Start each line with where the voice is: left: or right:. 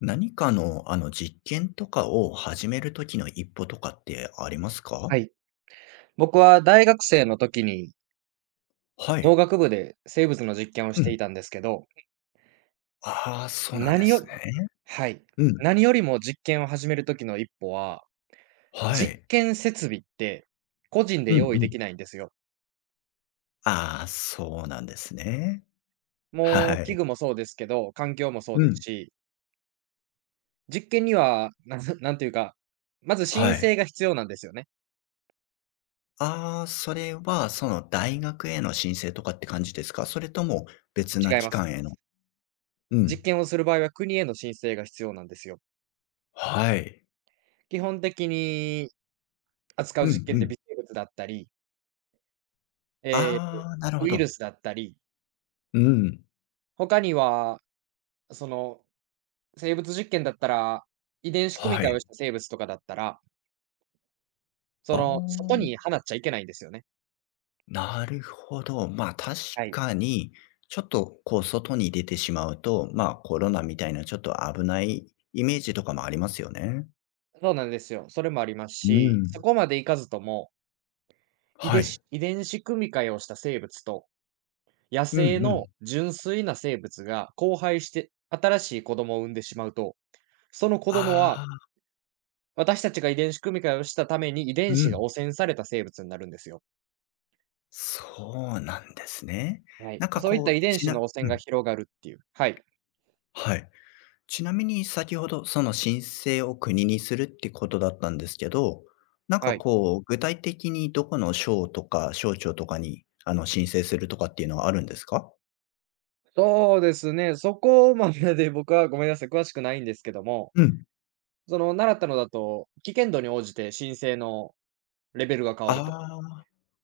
left: 何かの、実験とかを始める時の一歩とかってありますか？
right: はい。僕は大学生の時に
left: は
right: 農
left: い。
right: 学部で生物の実験をし
left: うん。
right: ていたんですけど、
left: ああ、そうなんで
right: 何よ
left: す
right: り
left: ね。
right: はい。
left: うん。
right: 何よりも実験を始める時の一歩は、
left: は
right: 実
left: い。
right: 験設備って個人で
left: うん
right: 用意
left: う
right: で
left: ん。
right: きないんですよ。
left: ああ、そうなんですね。
right: も
left: は
right: う器
left: い。
right: 具もそうですけど、環境もそう
left: う
right: で
left: ん。
right: すし、実験には、なんていうか、まず
left: は
right: 申
left: い。
right: 請が必要なんですよね。
left: ああ、それは、大学への申請とかって感じですか？それとも別な
right: 違い
left: 機
right: ます。
left: 関への。うん。
right: 実験をする場合は国への申請が必要なんですよ。
left: はい。
right: 基本的に扱う
left: う
right: 実
left: ん
right: 験っ
left: う
right: て
left: ん。
right: 微生物だったり、ええ、
left: ああ、なるほ
right: ウイル
left: ど。
right: スだったり、
left: うん。
right: 他には、その、生物実験だったら、遺伝子組み
left: は
right: 換え
left: い。
right: をした生物とかだったら、そ
left: あ
right: の、外
left: あ。
right: に放っちゃいけないんですよね。
left: なるほど。まあ確
right: はい。
left: かに、ちょっとこう外に出てしまうと、まあコロナみたいなちょっと危ないイメージとかもありますよね。
right: そうなんですよ。それもあります
left: う
right: し、そ
left: ん。
right: こまでいかずとも、遺
left: は
right: 伝
left: い。
right: 子遺伝子組み換えをした生物と、野
left: うんう
right: 生の
left: ん。
right: 純粋な生物が交配して、新しい子供を産んでしまうと、その子供
left: あ
right: は、
left: あ、
right: 私たちが遺伝子組み換えをしたために遺
left: う
right: 伝子が
left: ん。
right: 汚染された生物になるんですよ。
left: そうなんですね。
right: は
left: な
right: い。
left: んか
right: そういった
left: こ
right: 遺
left: う、
right: 伝子の汚
left: う
right: 染が
left: ん、
right: 広がるっていう。はい。
left: はい。ちなみに先ほどその申請を国にするってことだったんですけど、なんか
right: はい。
left: こう、具体的にどこの省とか省庁とかに、申請するとかっていうのはあるんですか？
right: そうですね。そこまでで僕はごめんなさい、詳しくないんですけども、
left: うん。
right: その習ったのだと、危険度に応じて申請のレベルが変
left: あ
right: わると。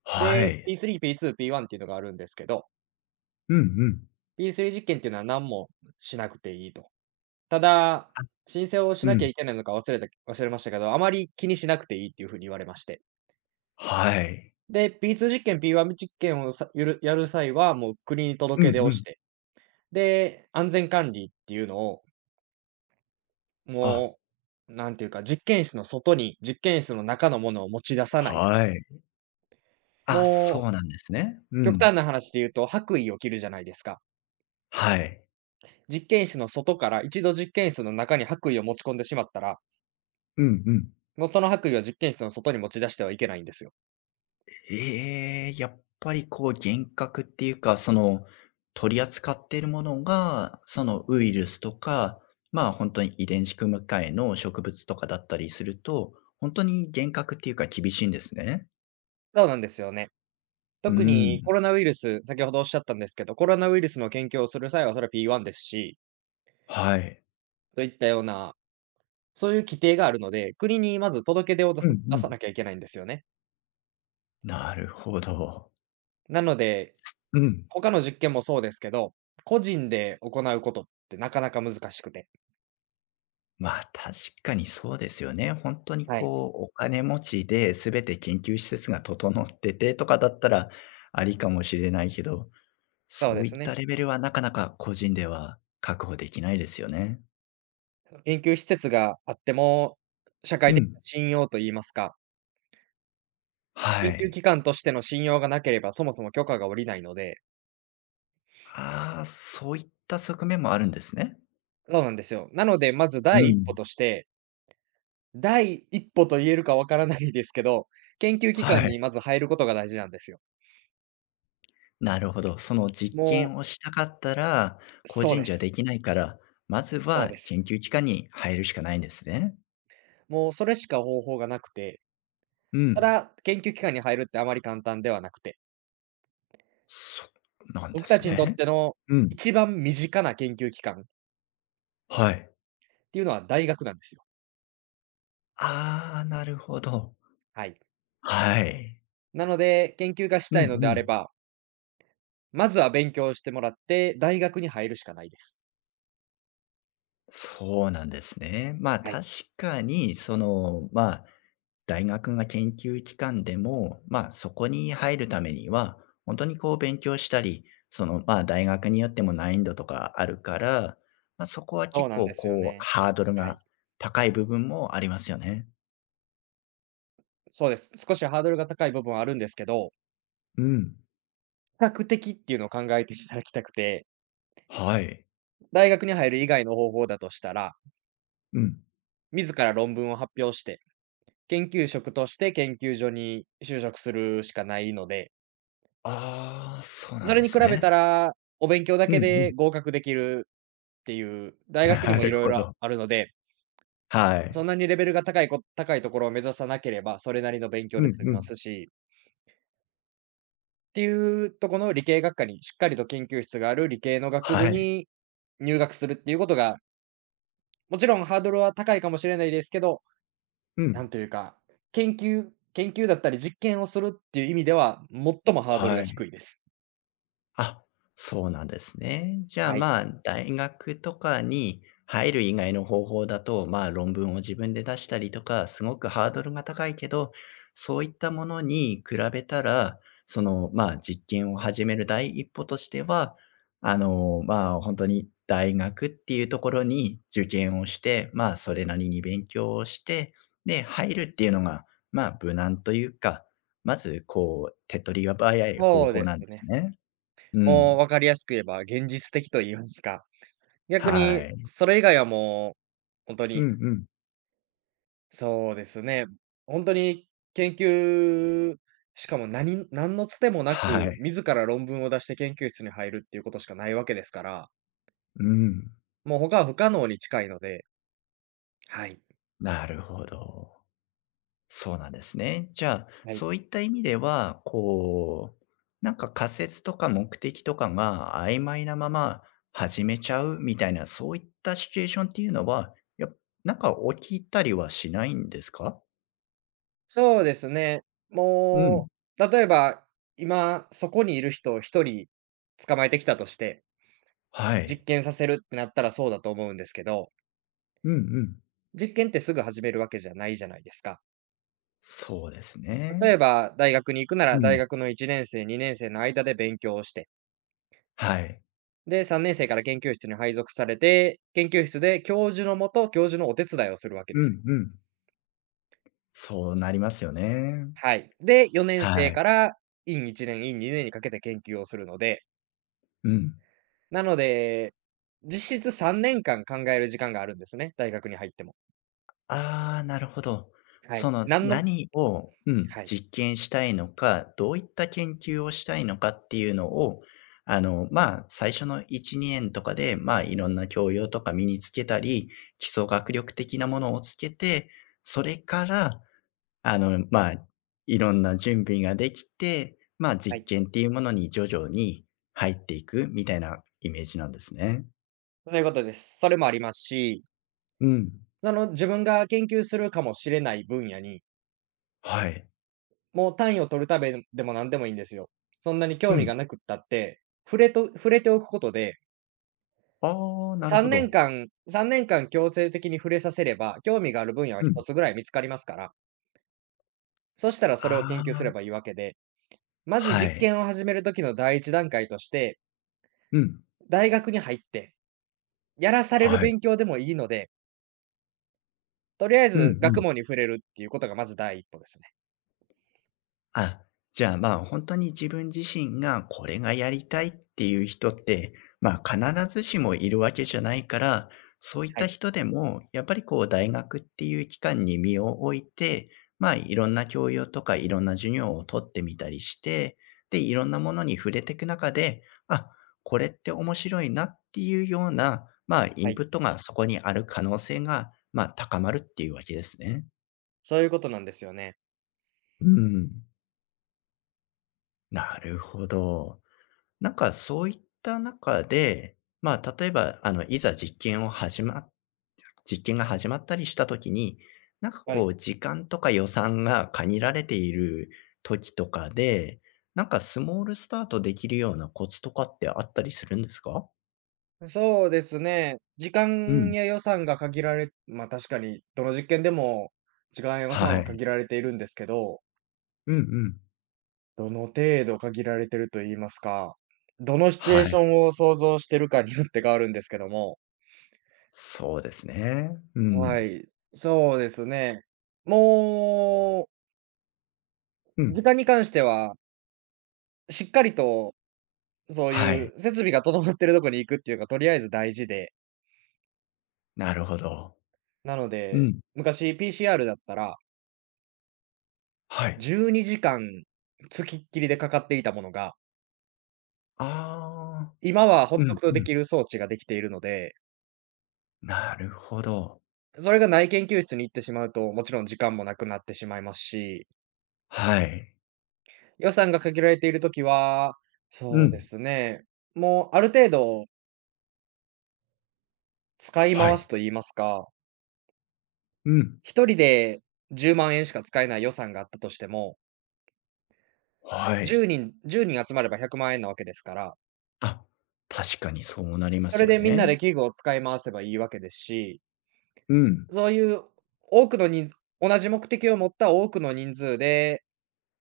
left: あ、は
right: で、
left: い。
right: P3、P2、P1 っていうのがあるんですけど、
left: うんうん。
right: P3 実験っていうのは何もしなくていいと。ただ、申請をし
left: う
right: なきゃ
left: ん。
right: いけないのか忘れましたけど、あまり気にしなくていいっていうふうに言われまして。
left: はい。
right: で、P2 実験、P1 実験をさゆるやる際は、もう国に
left: うん
right: 届け出
left: う
right: をし
left: ん。
right: て、で、安全管理っていうのを、
left: あ、
right: もう、なんていうか、実験室の外に、実験室の中のものを持ち出さないと
left: は
right: か。
left: い。あ、
right: も
left: そ
right: う、
left: うなんですね。う
right: 極
left: ん。
right: 端な話で言うと、白衣を着るじゃないですか。
left: はい。
right: 実験室の外から一度実験室の中に白衣を持ち込んでしまったら、
left: うんうん。
right: もうその白衣は実験室の外に持ち出してはいけないんですよ。
left: ええ、やっぱりこう幻覚っていうか、取り扱っているものが、そのウイルスとか、まあ、本当に遺伝子組み換えの植物とかだったりすると、本当に幻覚っていうか厳しいんですね。
right: そうなんですよね。
left: う
right: 特に
left: ん。
right: コロナウイルス、先ほどおっしゃったんですけど、コロナウイルスの研究をする際はそれは P1 ですし、
left: はい。
right: といったようなそういう規定があるので、国にまず届け出を出
left: う
right: す
left: ん
right: 出
left: う
right: さ
left: ん。
right: なきゃいけないんですよね。
left: なるほど。
right: なので、
left: うん、
right: 他の実験もそうですけど、個人で行うことってなかなか難しくて。
left: まあ、確かにそうですよね。本当に
right: はい。
left: こう、お金持ちで全て研究施設が整っててとかだったら、ありかもしれないけど、
right: そう
left: そ
right: で
left: う
right: す
left: いった
right: ね。
left: レベルはなかなか個人では確保できないですよね。
right: 研究施設があっても、社会
left: う
right: 的な
left: ん。
right: 信用といいますか、
left: は
right: 研究
left: い。
right: 機関としての信用がなければ、そもそも許可が下りないので。
left: ああ、そういった側面もあるんですね。
right: そうなんですよ。なので、まず
left: う
right: 第一歩
left: ん。
right: として、第一歩と言えるかわからないですけど、研究機
left: は
right: 関
left: い。
right: にまず入ることが大事なんですよ。
left: なるほど。その実
right: も
left: 験をしたかったら、
right: う
left: 個
right: そう
left: 人
right: で
left: じゃ
right: す。
left: できないから、まず
right: そう
left: は
right: で
left: 研
right: す。
left: 究機関に入るしかないんですね。
right: もうそれしか方法がなくて、
left: う
right: た
left: ん。
right: だ、研究機関に入るってあまり簡単ではなくて、
left: そうなんで
right: 僕た
left: す
right: ちにとっ
left: ね。
right: ての
left: うん。
right: 一番身近な研究機関っ
left: はい。
right: ていうのは大学なんですよ。
left: ああ、なるほど。
right: はい。
left: はい。
right: なので、研究がし
left: うん
right: たいの
left: う
right: であ
left: ん。
right: れば、まずは勉強してもらって、大学に入るしかないです。
left: そうなんですね。まあ、
right: は
left: 確
right: い。
left: かに、まあ、大学が研究機関でも、まあ、そこに入るためには、本当にこう勉強したり、まあ、大学によっても難易度とかあるから、ま、そこは
right: そう
left: 結
right: なんで
left: 構
right: すよ
left: こう、
right: ね。
left: ハードル
right: はい。
left: が高い部分もありますよね。
right: そうです。少しハードルが高い部分はあるんですけど、
left: うん。
right: 比較的っていうのを考えていただきたくて、
left: はい。
right: 大学に入る以外の方法だとしたら、
left: うん。
right: 自ら論文を発表して研究職として研究所に就職するしかないので、
left: ああ、そうなん
right: そ
left: で
right: れに比
left: す
right: べ
left: ね。
right: たら、お勉強だ
left: うん
right: け
left: うん。
right: で合格できるっていう、大学に
left: な
right: もい
left: る
right: ろい
left: ほ
right: ろ
left: ど。
right: あるので、
left: は
right: そ
left: い。
right: んなにレベルが高い高いところを目指さなければ、それなりの勉強
left: う
right: で
left: ん
right: 済み
left: う
right: ま
left: ん。
right: すし、っていうとこの理系学科に、しっかりと研究室がある理系の学部
left: はい。
right: に入学するっていうことが、もちろんハードルは高いかもしれないですけど、
left: う
right: な
left: ん。
right: んというか、研究だったり実験をするっていう意味では、最もハードル
left: は
right: が
left: い。
right: 低いです。
left: あ、そうなんですね。じゃあ、
right: はい。
left: まあ、大学とかに入る以外の方法だと、まあ、論文を自分で出したりとか、すごくハードルが高いけど、そういったものに比べたら、まあ、実験を始める第一歩としては、まあ、本当に大学っていうところに受験をして、まあ、それなりに勉強をして、で、入るっていうのが、まあ、無難というか、まず、こう、手っ取りが早い方
right: そう
left: 法
right: で
left: な
right: す
left: んです
right: ね。
left: ね。う
right: もう
left: ん。
right: 分かりやすく言えば現実的と言いますか。逆
left: は
right: に
left: い。
right: それ以外はもう、本当
left: う
right: に、
left: んうん。
right: そうですね、本当に研究、しかも何のつてもな
left: は
right: く、
left: い。
right: 自ら論文を出して研究室に入るっていうことしかないわけですから、
left: うん。
right: もう他は不可能に近いので、はい、
left: なるほど。そうなんですね。じゃあ、
right: はい。
left: そういった意味では、こう、なんか仮説とか目的とかが曖昧なまま始めちゃうみたいな、そういったシチュエーションっていうのは、なんか起きたりはしないんですか？
right: そうですね。
left: うん。
right: もう、例えば、今そこにいる人を一人捕まえてきたとして、
left: はい。
right: 実験させるってなったらそうだと思うんですけど、
left: うんうん。
right: 実験ってすぐ始めるわけじゃないじゃないですか。
left: そうですね。
right: 例えば、大学に行くな
left: う
right: ら、大
left: ん。
right: 学の1年生、2年生の間で勉強をして、
left: はい。
right: で、3年生から研究室に配属されて、研究室で教授のもと、教授のお手伝いをするわけ
left: う
right: です。
left: んうん。そうなりますよね。
right: はい。で、4年
left: は
right: 生
left: い。
right: から院1年、院2年にかけて研究をするので、
left: うん。
right: なので、実質3年間考える時間があるんですね、大学に入っても。
left: ああ、なるほど。
right: は
left: そ
right: い。
left: の何を、うん、
right: はい、
left: 実験したいのか、どういった研究をしたいのかっていうのを、まあ、最初の1、2年とかで、まあ、いろんな教養とか身につけたり、基礎学力的なものをつけて、それから、まあ、いろんな準備ができて、まあ、
right: は
left: 実
right: い。
left: 験っていうものに徐々に入っていくみたいなイメージなんですね。
right: そういうことです。それもありますし、
left: うん。
right: あの自分が研究するかもしれない分野に、
left: はい。
right: もう単位を取るためでも何でもいいんですよ。そんなに
left: う
right: 興味
left: ん。
right: がなくったって、触れておくことで、
left: ああ、なる
right: 3
left: ほ
right: 年
left: ど。
right: 間3年間強制的に触れさせれば、興味がある分野は
left: うん。
right: 1つぐらい見つかりますから、そしたらそれを研
left: あ
right: 究す
left: あ。
right: ればいいわけで、まず
left: は
right: 実
left: い。
right: 験を始めるときの第一段階として、
left: うん。
right: 大学に入って、やらされる
left: はい。
right: 勉強でもいいので、とりあえ
left: うん
right: ず
left: うん。
right: 学問に触れるっていうことがまず第一歩ですね。
left: あ、じゃあ、まあ、本当に自分自身がこれがやりたいっていう人って、まあ、必ずしもいるわけじゃないから、そういっ
right: は
left: た
right: い、
left: 人でも、やっぱりこう大学っていう期間に身を置いて、まあ、いろんな教養とかいろんな授業を取ってみたりして、で、いろんなものに触れていく中で、あ、これって面白いなっていうような、まあ、イ
right: は
left: ン
right: い。
left: プットがそこにある可能性が、まあ、高まるっていうわけですね。
right: そういうことなんですよね。
left: うん、なるほど。なんかそういった中で、まあ、例えば、いざ実験が始まったりした時に、なんか
right: は
left: こ
right: い。
left: う時間とか予算が限られている時とかで、なんかスモールスタートできるようなコツとかってあったりするんですか？
right: そうですね。時
left: う
right: 間
left: ん。
right: や予算が限られ、まあ、確かにどの実験でも時間や予算
left: は
right: は
left: い。
right: 限られているんですけど、
left: うんうん。
right: どの程度限られてると言いますか、どのシチュエー
left: は
right: ショ
left: い。
right: ンを想像してるかによって変わるんですけども、
left: そうですね。う
right: は
left: ん。
right: い、そうですね。も
left: う
right: う、時
left: ん。
right: 間に関しては、しっかりとそう
left: は
right: い
left: い。
right: う設備が整ってるとこに行くっていうか、とりあえず大事で、
left: なるほど。
right: なの
left: う
right: で、
left: ん。
right: 昔 PCR だったら
left: はい。
right: 12時間付きっきりでかかっていたものが、
left: ああ。
right: 今はほ
left: う
right: っと
left: ん
right: くと
left: う
right: で
left: ん。
right: きる装置ができているので、
left: なるほど。
right: それがない研究室に行ってしまうと、もちろん時間もなくなってしまいますし、
left: はい。
right: 予算が限られているときは、
left: う
right: そうで
left: ん。
right: すね、もうある程度使い
left: は
right: 回
left: い。
right: すと言いますか、
left: うん。
right: 一人で10万円しか使えない予算があったとしても、
left: はい。
right: 10人集まれば100万円なわけですから、
left: あ、確かにそうなりま
right: そ
left: す
right: れ
left: よ
right: でみんな
left: ね。
right: で器具を使い回せばいいわけですし、
left: うん。
right: そういう多くの人数、同じ目的を持った多くの人数で、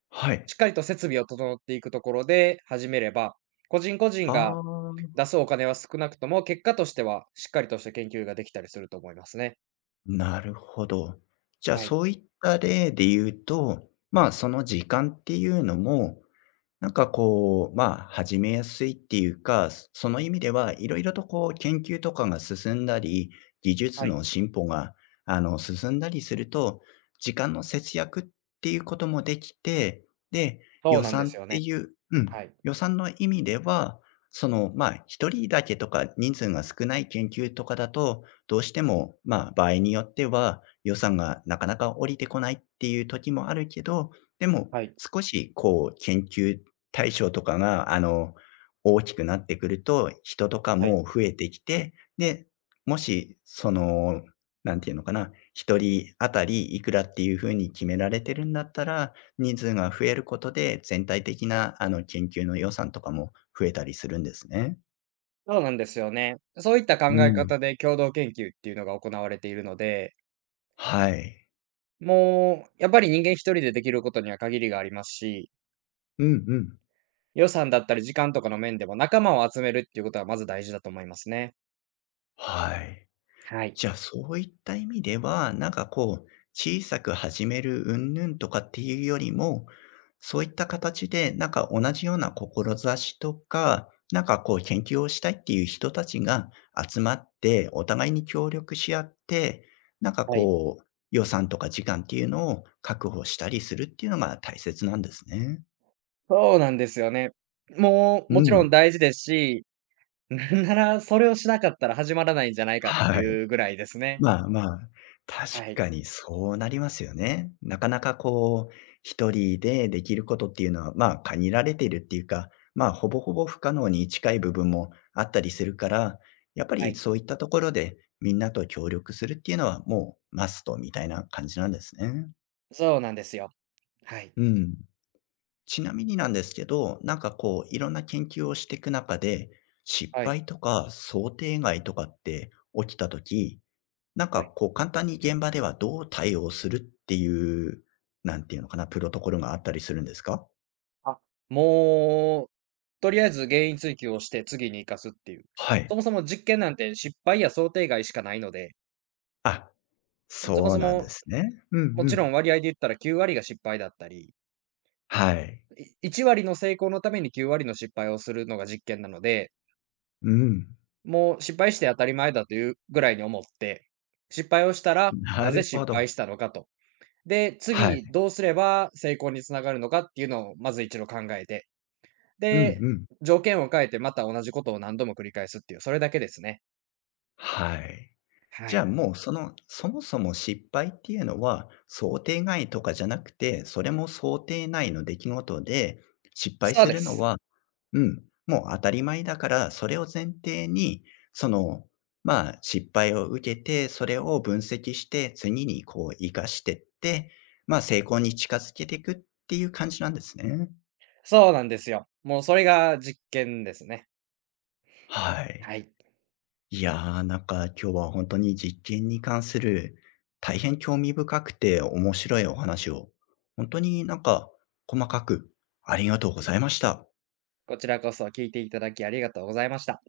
left: はい。
right: しっかりと設備を整っていくところで始めれば、個人個人
left: あ
right: が
left: あ、
right: 出すお金は少なくとも、結果としてはしっかりとした研究ができたりすると思いますね。
left: なるほど。じゃあ、
right: はい。
left: そういった例で言うと、まあ、その時間っていうのも、なんかこう、まあ、始めやすいっていうか、その意味ではいろいろとこう研究とかが進んだり、技術
right: はい。
left: の進歩が進んだりすると、時間の節約っていうこともできて、で、
right: そ
left: 予
right: うなんで
left: 算っ
right: すよ
left: て
right: ね。
left: いう、うん、
right: はい。
left: 予算の意味では、その、まあ、一人だけとか人数が少ない研究とかだと、どうしても、まあ、場合によっては予算がなかなか降りてこないっていう時もあるけど、でも、
right: はい。
left: 少しこう研究大将とかが、大きくなってくると、人とか
right: はい。
left: も増えてきて、で、もし、その、なんていうのかな、一人あたりいくらっていうふうに決められてるんだったら、人数が増えることで、全体的な、研究の予算とかも増えたりするんですね。
right: そうなんですよね。そういった考
left: う
right: え
left: ん。
right: 方で共同研究っていうのが行われているので、
left: はい。
right: もうやっぱり人間一人でできることには限りがありますし、
left: うんうん。
right: 予算だったり時間とかの面でも仲間を集めるっていうことはまず大事だと思いますね。
left: はい。
right: はい。
left: じゃあ、そういった意味では、なんかこう、小さく始める云々とかっていうよりも、そういった形で、なんか同じような志とか、なんかこう研究をしたいっていう人たちが集まって、お互いに協力し合って、なんか
right: はい。
left: こう、予算とか時間っていうのを確保したりするっていうのが大切なんですね。
right: そうなんですよね。も
left: う
right: う、もちろ
left: ん。
right: ん大事ですし、なんならそれをしなかったら始まらないんじゃないかって
left: はい。
right: いうぐらいですね。
left: まあまあ、確
right: はい。
left: かにそうなりますよね。なかなかこう、一人でできることっていうのは、まあ、限られているっていうか、まあ、ほぼほぼ不可能に近い部分もあったりするから、やっぱ
right: は
left: り
right: い。
left: そういったところでみんなと協力するっていうのはもうマストみたいな感じなんですね。
right: そうなんですよ。はい。
left: うん。ちなみになんですけど、なんかこう、いろんな研究をしていく中で、失
right: はい。
left: 敗とか想定外とかって起きた時なん
right: は
left: か
right: い。
left: こう簡単に現場ではどう対応するっていう、なんていうのかな、プロトコルがあったりするんですか？
right: あ、もう、とりあえず原因追及をして次に生かすっていう。
left: はい。
right: そもそも実験なんて失敗や想定外しかないので、
left: あ、
right: そも
left: そう
right: そ
left: なんで
right: も、
left: すね。うん
right: も
left: う
right: ちろん
left: ん。
right: 割合で言ったら9割が失敗だったり、
left: はい。
right: 1割の成功のために9割の失敗をするのが実験なので、
left: うん。
right: もう失敗して当たり前だというぐらいに思って、失敗をしたら、
left: な
right: なぜ
left: るほ
right: 失
left: ど。
right: 敗したのかと。で、
left: は
right: 次
left: い。
right: どうすれば成功につながるのかっていうのをまず一度考えて、
left: うん
right: で、
left: うん。
right: 条件を変えてまた同じことを何度も繰り返すっていう、それだけですね。
left: はい。
right: は
left: じゃあ
right: い。
left: もうその、そもそも失敗っていうのは、想定外とかじゃなくて、それも想定内の出来事で、失敗
right: そう
left: す
right: で
left: るの
right: す。
left: は、うん、もう当たり前だから、それを前提に、その、まあ、失敗を受けて、それを分析して、次にこう活かしてって、まあ、成功に近づけていくっていう感じなんですね。
right: そうなんですよ。もうそれが実験ですね。
left: はい。
right: はい。
left: いやー、なんか今日は本当に実験に関する大変興味深くて面白いお話を、本当になんか細かくありがとうございました。
right: こちらこそ聞いていただきありがとうございました。